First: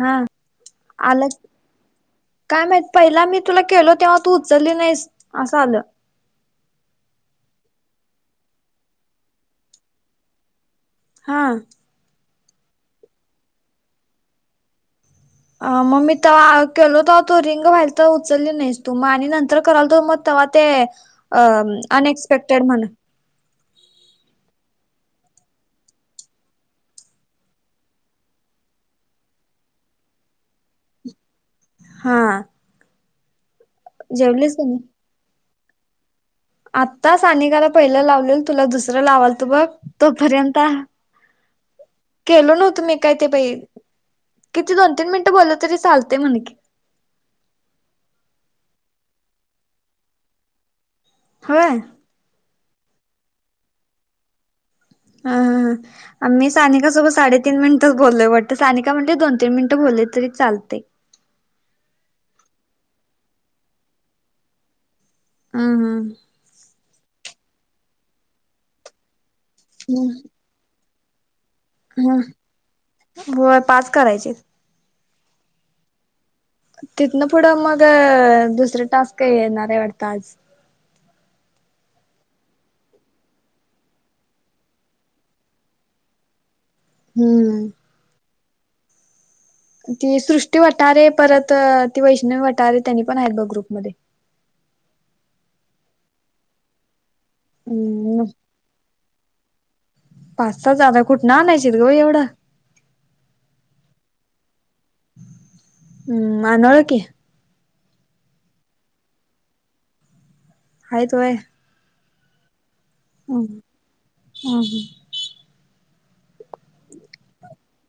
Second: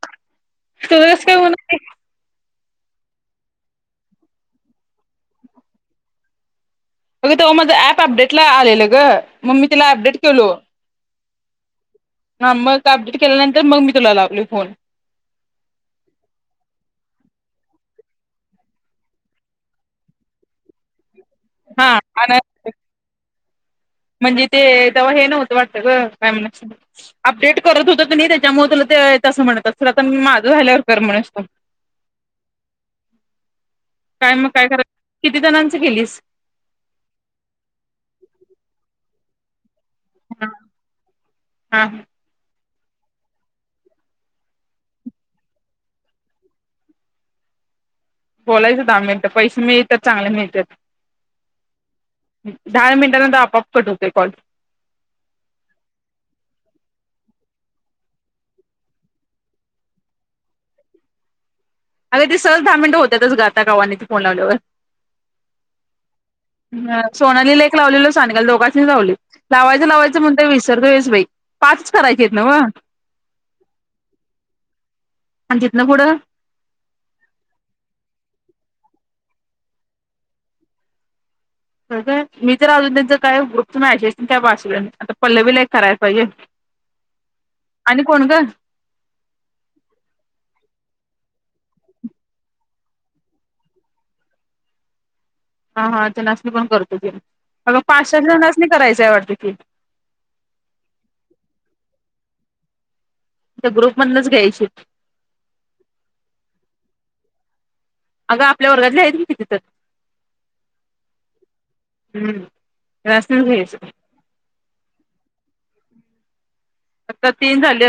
हा तस आलं काय होणार काय माहित पहिला मी तुला केलो तेव्हा तू उचलली नाही असं आलं. अग त माझं ऍप अपडेट ला आलेलं ग मग मी तिला अपडेट केलो, हां, हा मग अपडेट केल्यानंतर मग मी तुला लावल फोन मग मी केल होत तो रिंग व्हायला तर उचलली नाहीस तू मग आणि नंतर कराल त मग तवा ते हा आणि अनेक्पेक्टेड मन म्हणजे ते तेव्हा हे न होत वाटत काय म्हणा अपडेट करत होत त नाही त्याच्यामुळे असं म्हणतात, तर माझं झाल्यावर कर म्हण. हा, काय मग जेवलीस का काय नाही करा किती जणांच केलीस आत्ताच आणि ने का आला पहिलं लावलेल तुला दुसरं लावाल तू बघ हा तोपर्यंत हा केलो नव्हत तुम्ही काय ते पहि किती दोन तीन मिनिटं बोलल तरी चालतेय म्हण की बोलायचं दहा मिनट पैसे मिळतात चांगले मिळतात होा दहा मिनटानंतर आपोआप कट हुतोय काॅल ह ह हा हा आमी सानिकासोबत साडे तीन मिनिटच बोललोय वाटतं सानिका म्हटली दोन तीन मिनिटं बोललं तरी चालतय तय अरग ते सहज धा मिनटं होत्यातच ग आता कवा नइ ते फोन लावल्यावर हम हम सोनालीला एक लावलेलो सनिकाल दोघांसनिच लावलेल लावायचं लावायचं म्हणतय विसरतय बई हम होय पाच करायचीयत आण तितन पुढ तिथनं पुढं मग अ दुसर टास्क का येणारे हाय वाढत आज [inaudible] मी तर अजून तेंच काय ग्रुपच मॅशेजच काय वाचलो नइ पल्लवी ला एक करायल पाइजे हम्म. आणि कोण ग? ती सृष्टी वटारे परत अ ती वैष्णवी वटारे तेंनी पण हाइत बग ग्रुपमध्ये [inaudible] हा हा तेनासणी पण करतो घे की अग पाच हम्म सात जनासणी करायचय वाटत की पाच सहा आता कुटन आणायचीत ग बई एवड त्या ग्रुप मधनच घ्यायची हम् अनोळखि अगं आपल्या वर्गातली हाइत की किती तर हाइत वय हम्म त्यांनासनीच हम् घ्यायचं हा हा आत्ता तीन झाल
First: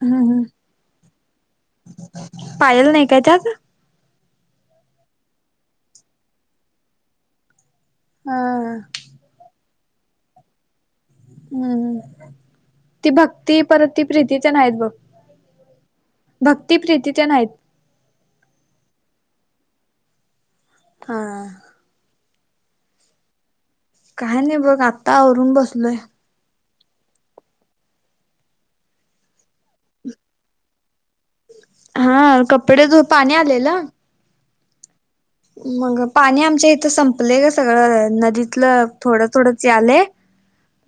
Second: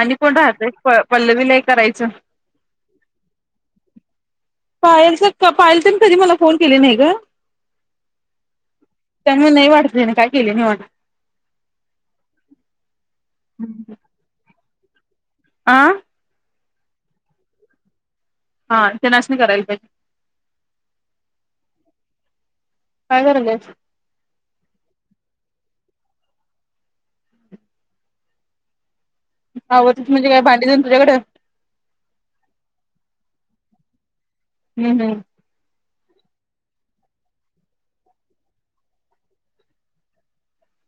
आणि हम्म कोण हम्म राहतय पल पल्लवीला एक करायचं पायल नाही काय त्यात पायल तर पायल तेन कधी मला फोन केले नइ ग हा तेंना नइ वाडत तेनी काय केली नइ वाडत हम्म. ती भक्ती परत ती प्रीती तेन हाइत बग आं भक्ती प्रीती तेन हाइत हा तेनासनी करायल पाइजे हा काय कराल्यास काय नइ बघ आत्ता आवरून बसलोय आवरलीस म्हणजे काय भांडी तेन तुझकडं हा कपडे धुत पाणी आलेल हम्म हम् मग पाणी आमच्या इथं संपलंय ग सगळं नदीतलं थोडं थोडंच यालय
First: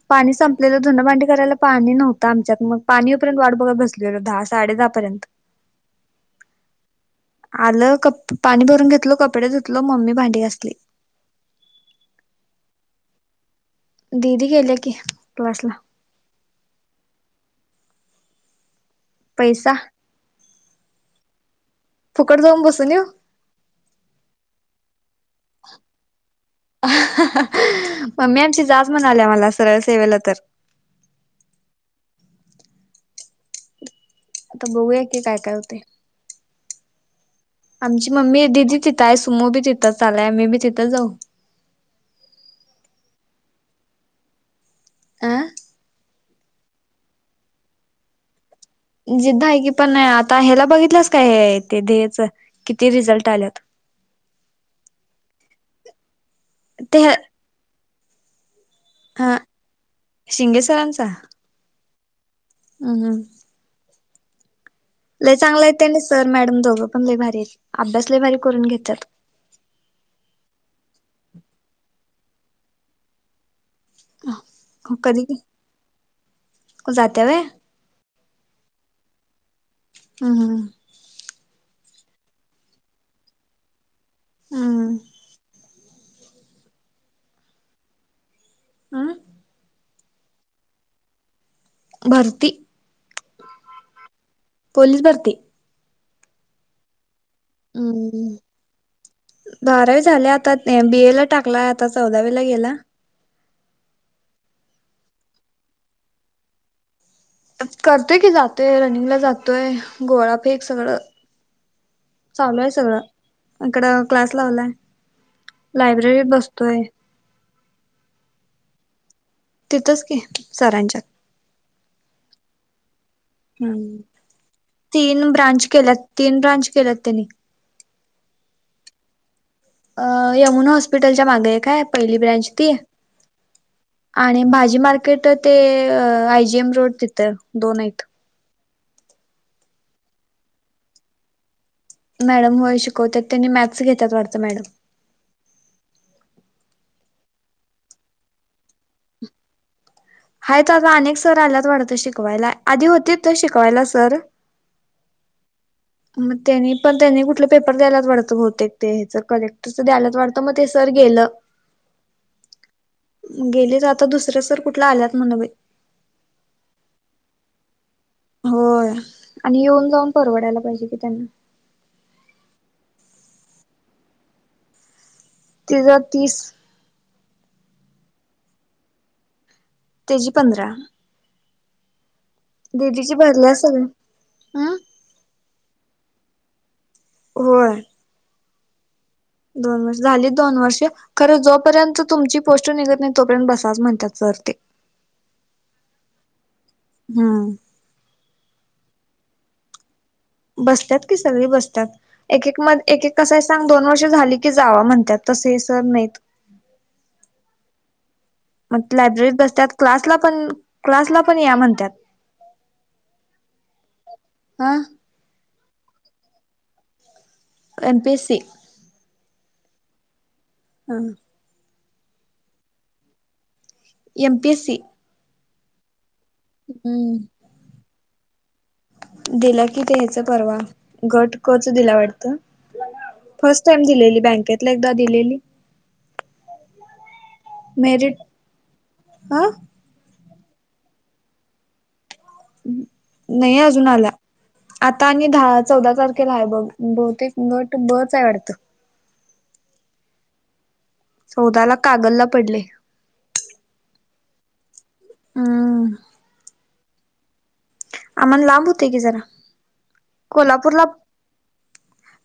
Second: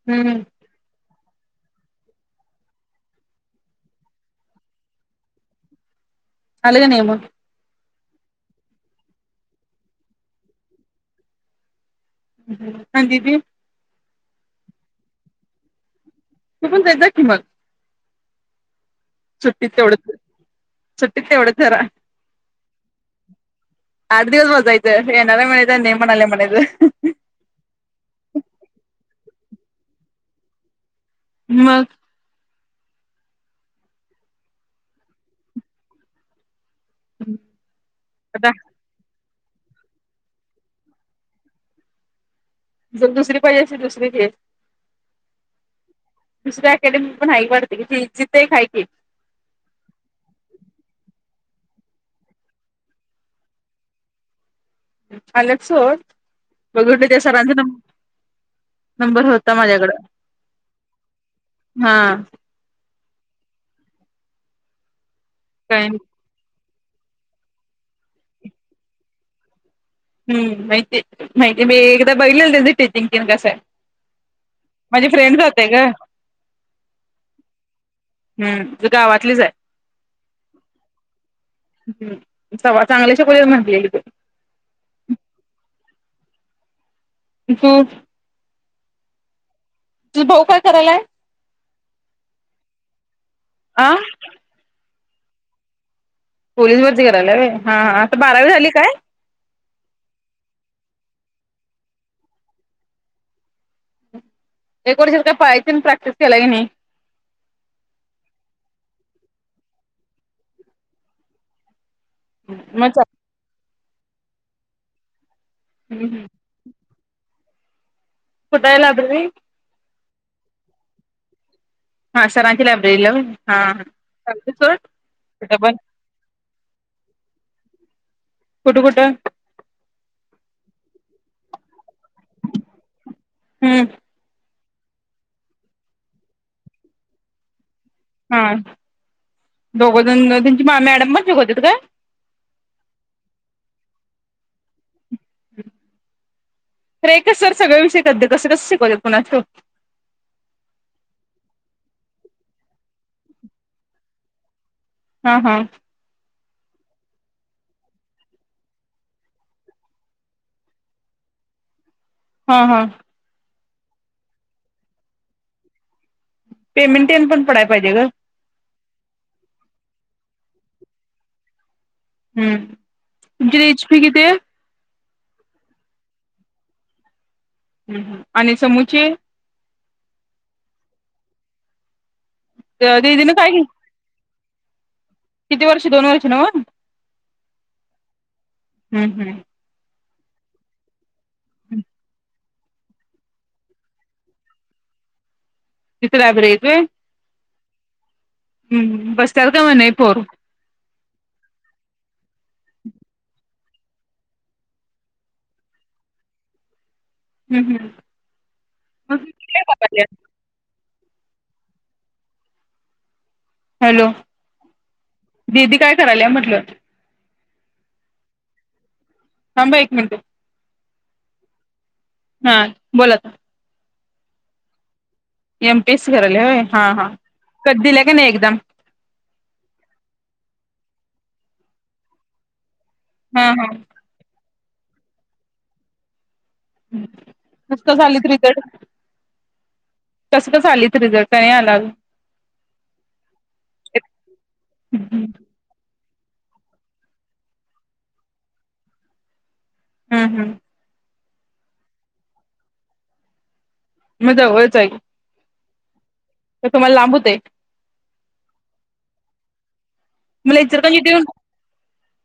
पाणी हम्म संपलेलं धुन भांडी करायला पाणी नव्हतं आमच्यात मग पाणीयेउपरेंत वाट बघत बसलेल धा साडे धहा परेंत झाल काय नइम कप पाणी भरून घेतलो कपडे धुतलो मम्मी भांडी घासली आणि दीदी दीदी गेल्या की क्लासला तू पण जाइत जा की मग सुट्टित पैसा तेवढच सुट्टीत तेवडच जरा फुकट जाउन बसुन येउ आठ दिवस बसायच येणाराय म्हणायच आणि नइ म्हणाल्या म्हणायच. मम्मी आमची जाच म्हणाल्या मला सरळ सेवेला तर मग. आता बघूया की काय काय होतय. आमची मम्मी आता दिदि तिथ आहेत तुम बी तिथं चालाय आ मी बी तिथं जाऊ जर दुसरी पाहिजे असे दुसरी घे आं. दुसऱ्या अकॅडमी पण हाय वाढत कि क ती थेही खा जिद्द आहे की पण आता ह्याला बघितलंस काय हे ते तेच किती रिझल्ट आल्यात आल्यात सोड ते बघितलं त्या सरांचं नंबर हा होता माझ्याकड शिंगे सरांचा हा. [unintelligible] लय चांगलं येत काय? ना सर मॅडम दोघं पण लय भारीत अभ्यास लय भारी करून घेत्यात. हम्म माहिती माहिती मी एकदा बघितलं त्यांच टचिंगन कसं आहे. माझी फ्रेंड जाते ग. जाते व्हय. हम्म गावातलीच आहे. हम्म ह स सांगलीच्या पुजा म्हटलेली त. हम्म [unintelligible] आं. जी भाऊ काय करायलाय. भर्ती आं. पोलीस भरती पोलिस भरती करायलाय होय हा आता हम्म बारावी झाली काय? बारावी झाले आता बीए ला टाकलाय आता चौदावीला गेला एक वर्ष काय पळायची तेन प्रॅक्टिस केलाय काय नाही. करतो य की जातो य रनिंग ला जातोय गोळा फेक सगळं चालू आहे मग चा सगळं इकडं क्लास लावलाय लायब्ररीत बसतोय. कुठाय लायब्ररी? हिथं च कि सरांच्यात हा सरांचीचे लाब्ररीला होय. तीन कुठं ब्रांच पण केल्यात तीन ब्रांच केल्यात त्यांनी कुठं कुठ? अ यमुना हॉस्पिटलच्या मागे एक हाय पहिलि ब्रँच ती हम्म आणि भा जी मार्केट ते आय जीएम रोड तिथं दोन हायत. हा दोघजण त्यांची मॅडम पण शिकवत्यात काय मॅडम होय शिकवतात त्यांनी मॅथस घेतात वाटतं मॅडम. अरे एक च सर सगळ विषय कस कस हायत तर आता अनेक सर आल्यात वाढत त शिकवायला आधी होती तर शिकवायला सर हम्म हम्म. मग त्यांनी पण त्यांनी कुठलं पेपर द्यायलाच वाटतं बहतेक ते ह्याच कलेक्टरचं द्यायलाच वाटतं मग ते सर गेलं. हा हा. गेली तर आता दुसर्या सर कुठला आल्यात म्हणा बाई पेमेंट तेन पडाय पाहिजे का हो आणि येऊन जाऊन परवडायला पाहिजे कि त्यांना हम्म तुमची रेचपी किती तीस हार तीस हम् हम् आणि समूचे तेजी पधरा दिदीन काय भरल्या सगळ हं किती वर्ष दोन वर्ष नव होर हम्म हम् झाली दोन वर्षे खर जोपर्यंत तुमची पोस् निघत नाही तोपर्यंत बसाच म्हणतातरते तिथ ॅबरेज आहे हम्म बसतल का म्ह नाही पर बसतात की सगळी बसतात एक एक म एक एक कसा सांग दोन वर्ष झाली की जावा म्हणतात तस सर नाहीत हम्म हम् मग लायब्ररीत बसतात क्लासला पण क्लासला पण या म्हणतात हॅलो ह दिदी काय करायल म्हटल एमपी सी थांबा एक म्हणते हम हा बोलात M P S C M piece कराले होय हा हा कध दिल्या का नाही एकदम दिला की द्यायच परवा घट कच दिला वाटत हा फर्स्ट हा टाइम दिलेली बँकेतला एकदा दिलेली नुसकं मेरिट झाली त रकडे हा कसं कसं आलीत रिझल का नाही आला नाही अजून आला आता हम्म आणि दहा चौदा तारख बघ बहुतेक गट बच आहे वाटत हम्म हम्म सौदाला कागलला पडले मजा होयच आहे हम तर तुम्हाला लांबवते आहे आम्हाला लाभ होतय की जरा मला इतर कोल्हापूरला का ठेऊ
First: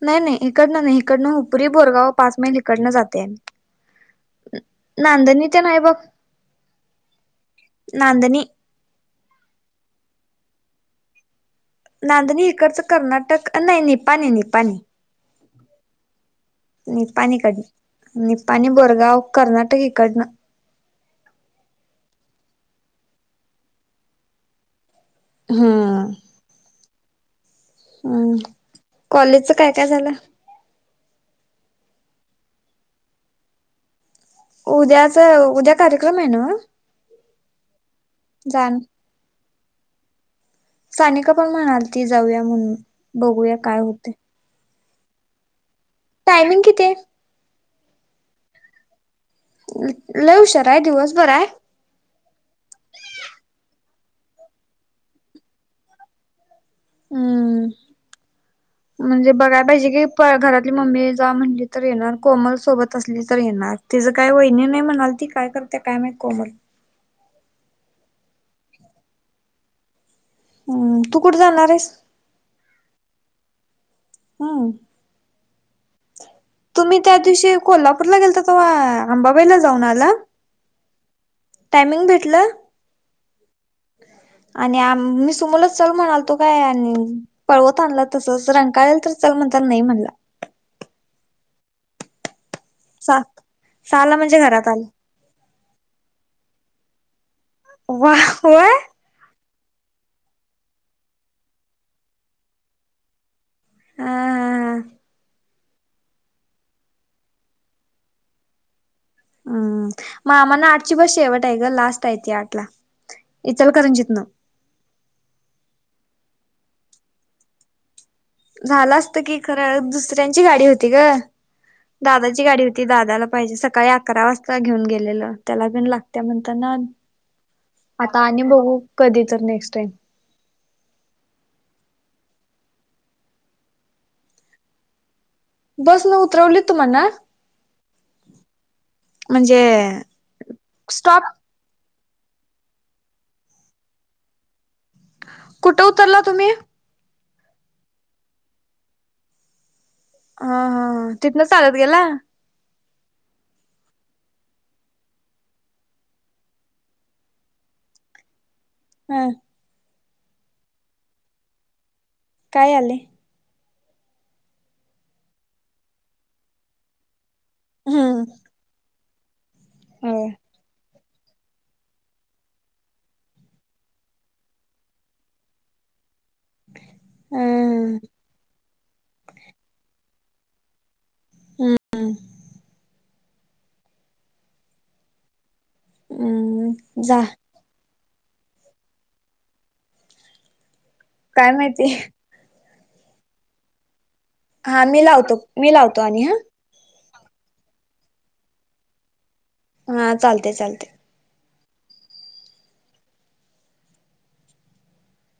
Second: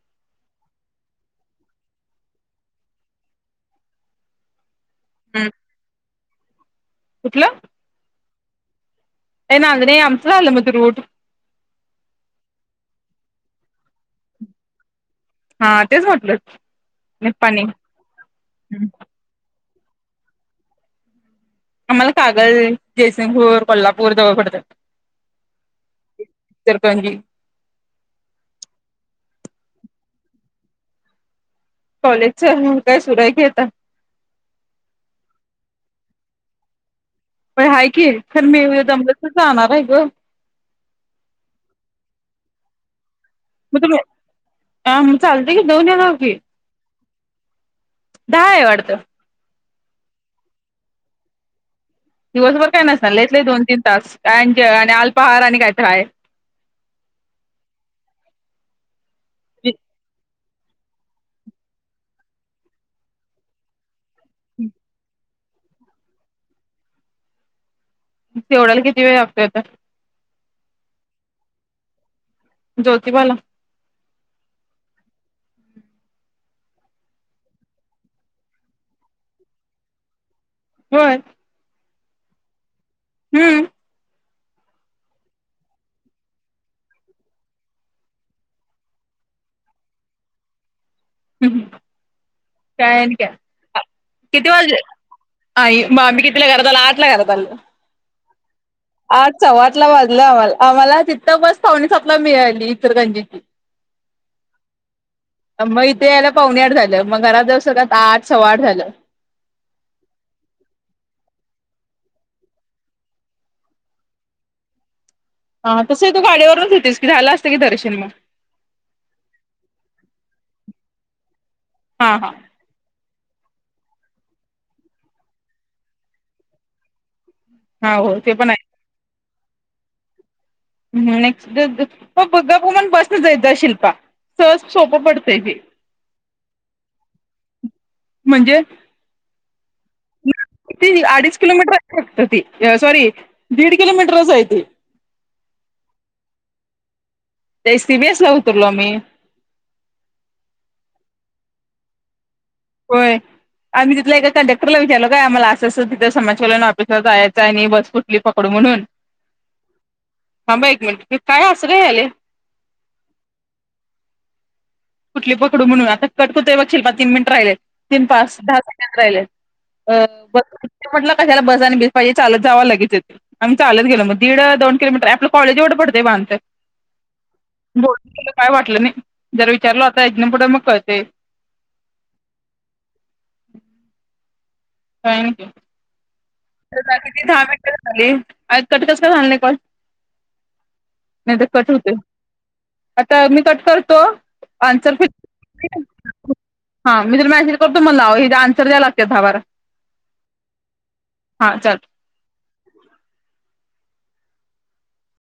नाही नाही इकडनं नाही इकडनं हपुरी बोरगाव पाच मैल इकडनं जाते आ नांदणी हं ते नाही बघ नांदनी ना अगन आमसलं म तु रूड नांदणी इकडचं कर्नाटक नाही निपाणी निपाणी हा तेच म्हटलं निपाणीकड निप्पाणी निपाणी बोरगाव कर्नाटक तही काढन आम्हाला कागल जयसिंगपूर कोल्हापूर जवळ पडतात इ तरजी हम् कॉलेजच काय काय झालं कॉलेजच काय सुरय घेता उद्याच उद्या कार्यक्रम आहे ना प आहेय की तर मी जाण दमत जाणार आहे ग सानिका पण म्हणाल ती जाऊया म्हणून बघूया काय होते ह मग चालते क टायमिंग किती दहा आहे वाटत लव शरय दिवसभरय दिवसभर काय नाही सेतले दोन तीन तास काय आणि अल्पाहार आणि कायठय हम्म म्हणजे बघाय पाहिजे कि घरात आपली मम्मी जा म्हणली तर येणार कोमल सोबत असली तर येणार तिच काय वहिणी नाही म्हणाल ती काय करते काय नाही कोमल तेवडाला किती वेळ लागतोयता हम्म तू कुठे जालणार आहेस ज्योति बाला हा तुम्ही त्या दिवशी कोल्हापूरला गेलता तेव्हा अंबाबाईला जाऊन आला हो टायमिंग भेटलं हम्म आणि आ मी सुमोलच चल म्हणालतो काय आणि पळवत आणला तस रंकाळेल तर म्हण नाही म्हणला हम्म हम् काय सा काय सहाला म्हणजे किती घरात वाज आले आई म मी कितीला घरात आलो आठला घरात आल वा वय आठ चव आठ ला वाजलं आम्हाला आम्हाला तिथं बस पाथवणीस आपला मिळाली इतर गांजीची हा हा हा मग इथे यायला पावणेआठ झालं मग घरात जाऊ सगत आठ सव्वा आठ झालं हम्म मग आम्हाना आठची बस शेवट आहे ग लास्ट आहे त आठ ला इतल करंजितना हा तस तू गाडीवरच होेतेस की झाला असतं की दर्शनमा झाला असत की खरं दुसऱ्यांची गाडी होती ग हा हा दादाची गाडी होती दादाला पाहिजे सकाळी अकरा वाजता घेऊन गेलेलं त्याला पण लागत म्हणत ना हा हो आता ते आणि पण बघू कधी तर नेक्स्ट टाईम ह् नेक्स्ट बाण बसन जायचं शिल्पा सहज सोपं पडतो बसन उतरवले तुम्हाणा म्हणजे स्टॉप अडीच किलोमीटर सॉरी दीड किलोमीटर असच आहे ते कुठं उतरला तुम्ही ते सी बीस ला उतरलो मी हा हा तिथनं चालत गेला होय आम्ही तिथ एका कंडक्रला विचारल काय आम्हाला असं तिथं समाचलन ऑफिसला जायचं आणि बस कुठली फक् ड म्हणून ह हांबा एक मिनट काय असरं आले काय आले कुठली पकडू म्हणून आता कटकुतय बघ खेलप तीन मिनिट राहिले तीन हम्म पाच दहा सेकड राहिले अ होय ब म्हट कशाला बस आणि भस पाजे लत जाव लागेचेत आम्ही लत गल मग दीड दोन किलोमीटर आपलं कॉज एव ड ब हम्म तला काय वाटलं नाही जर विचारलं आता एकना पुढे मग कळते हम थँक यू हम्म तर जा बाकीि दहा मिनट कट कस का झालं नाही काण नाही तर काय कट होते माहिती आता मी कट करतो हा मी लावतो मी लावतो आणि हा [unintelligible] हां मी तुला मेसेज करतो मग लावा हिते ऑन्सर द्याला लागते दहा बार हा चालते चालते हा चल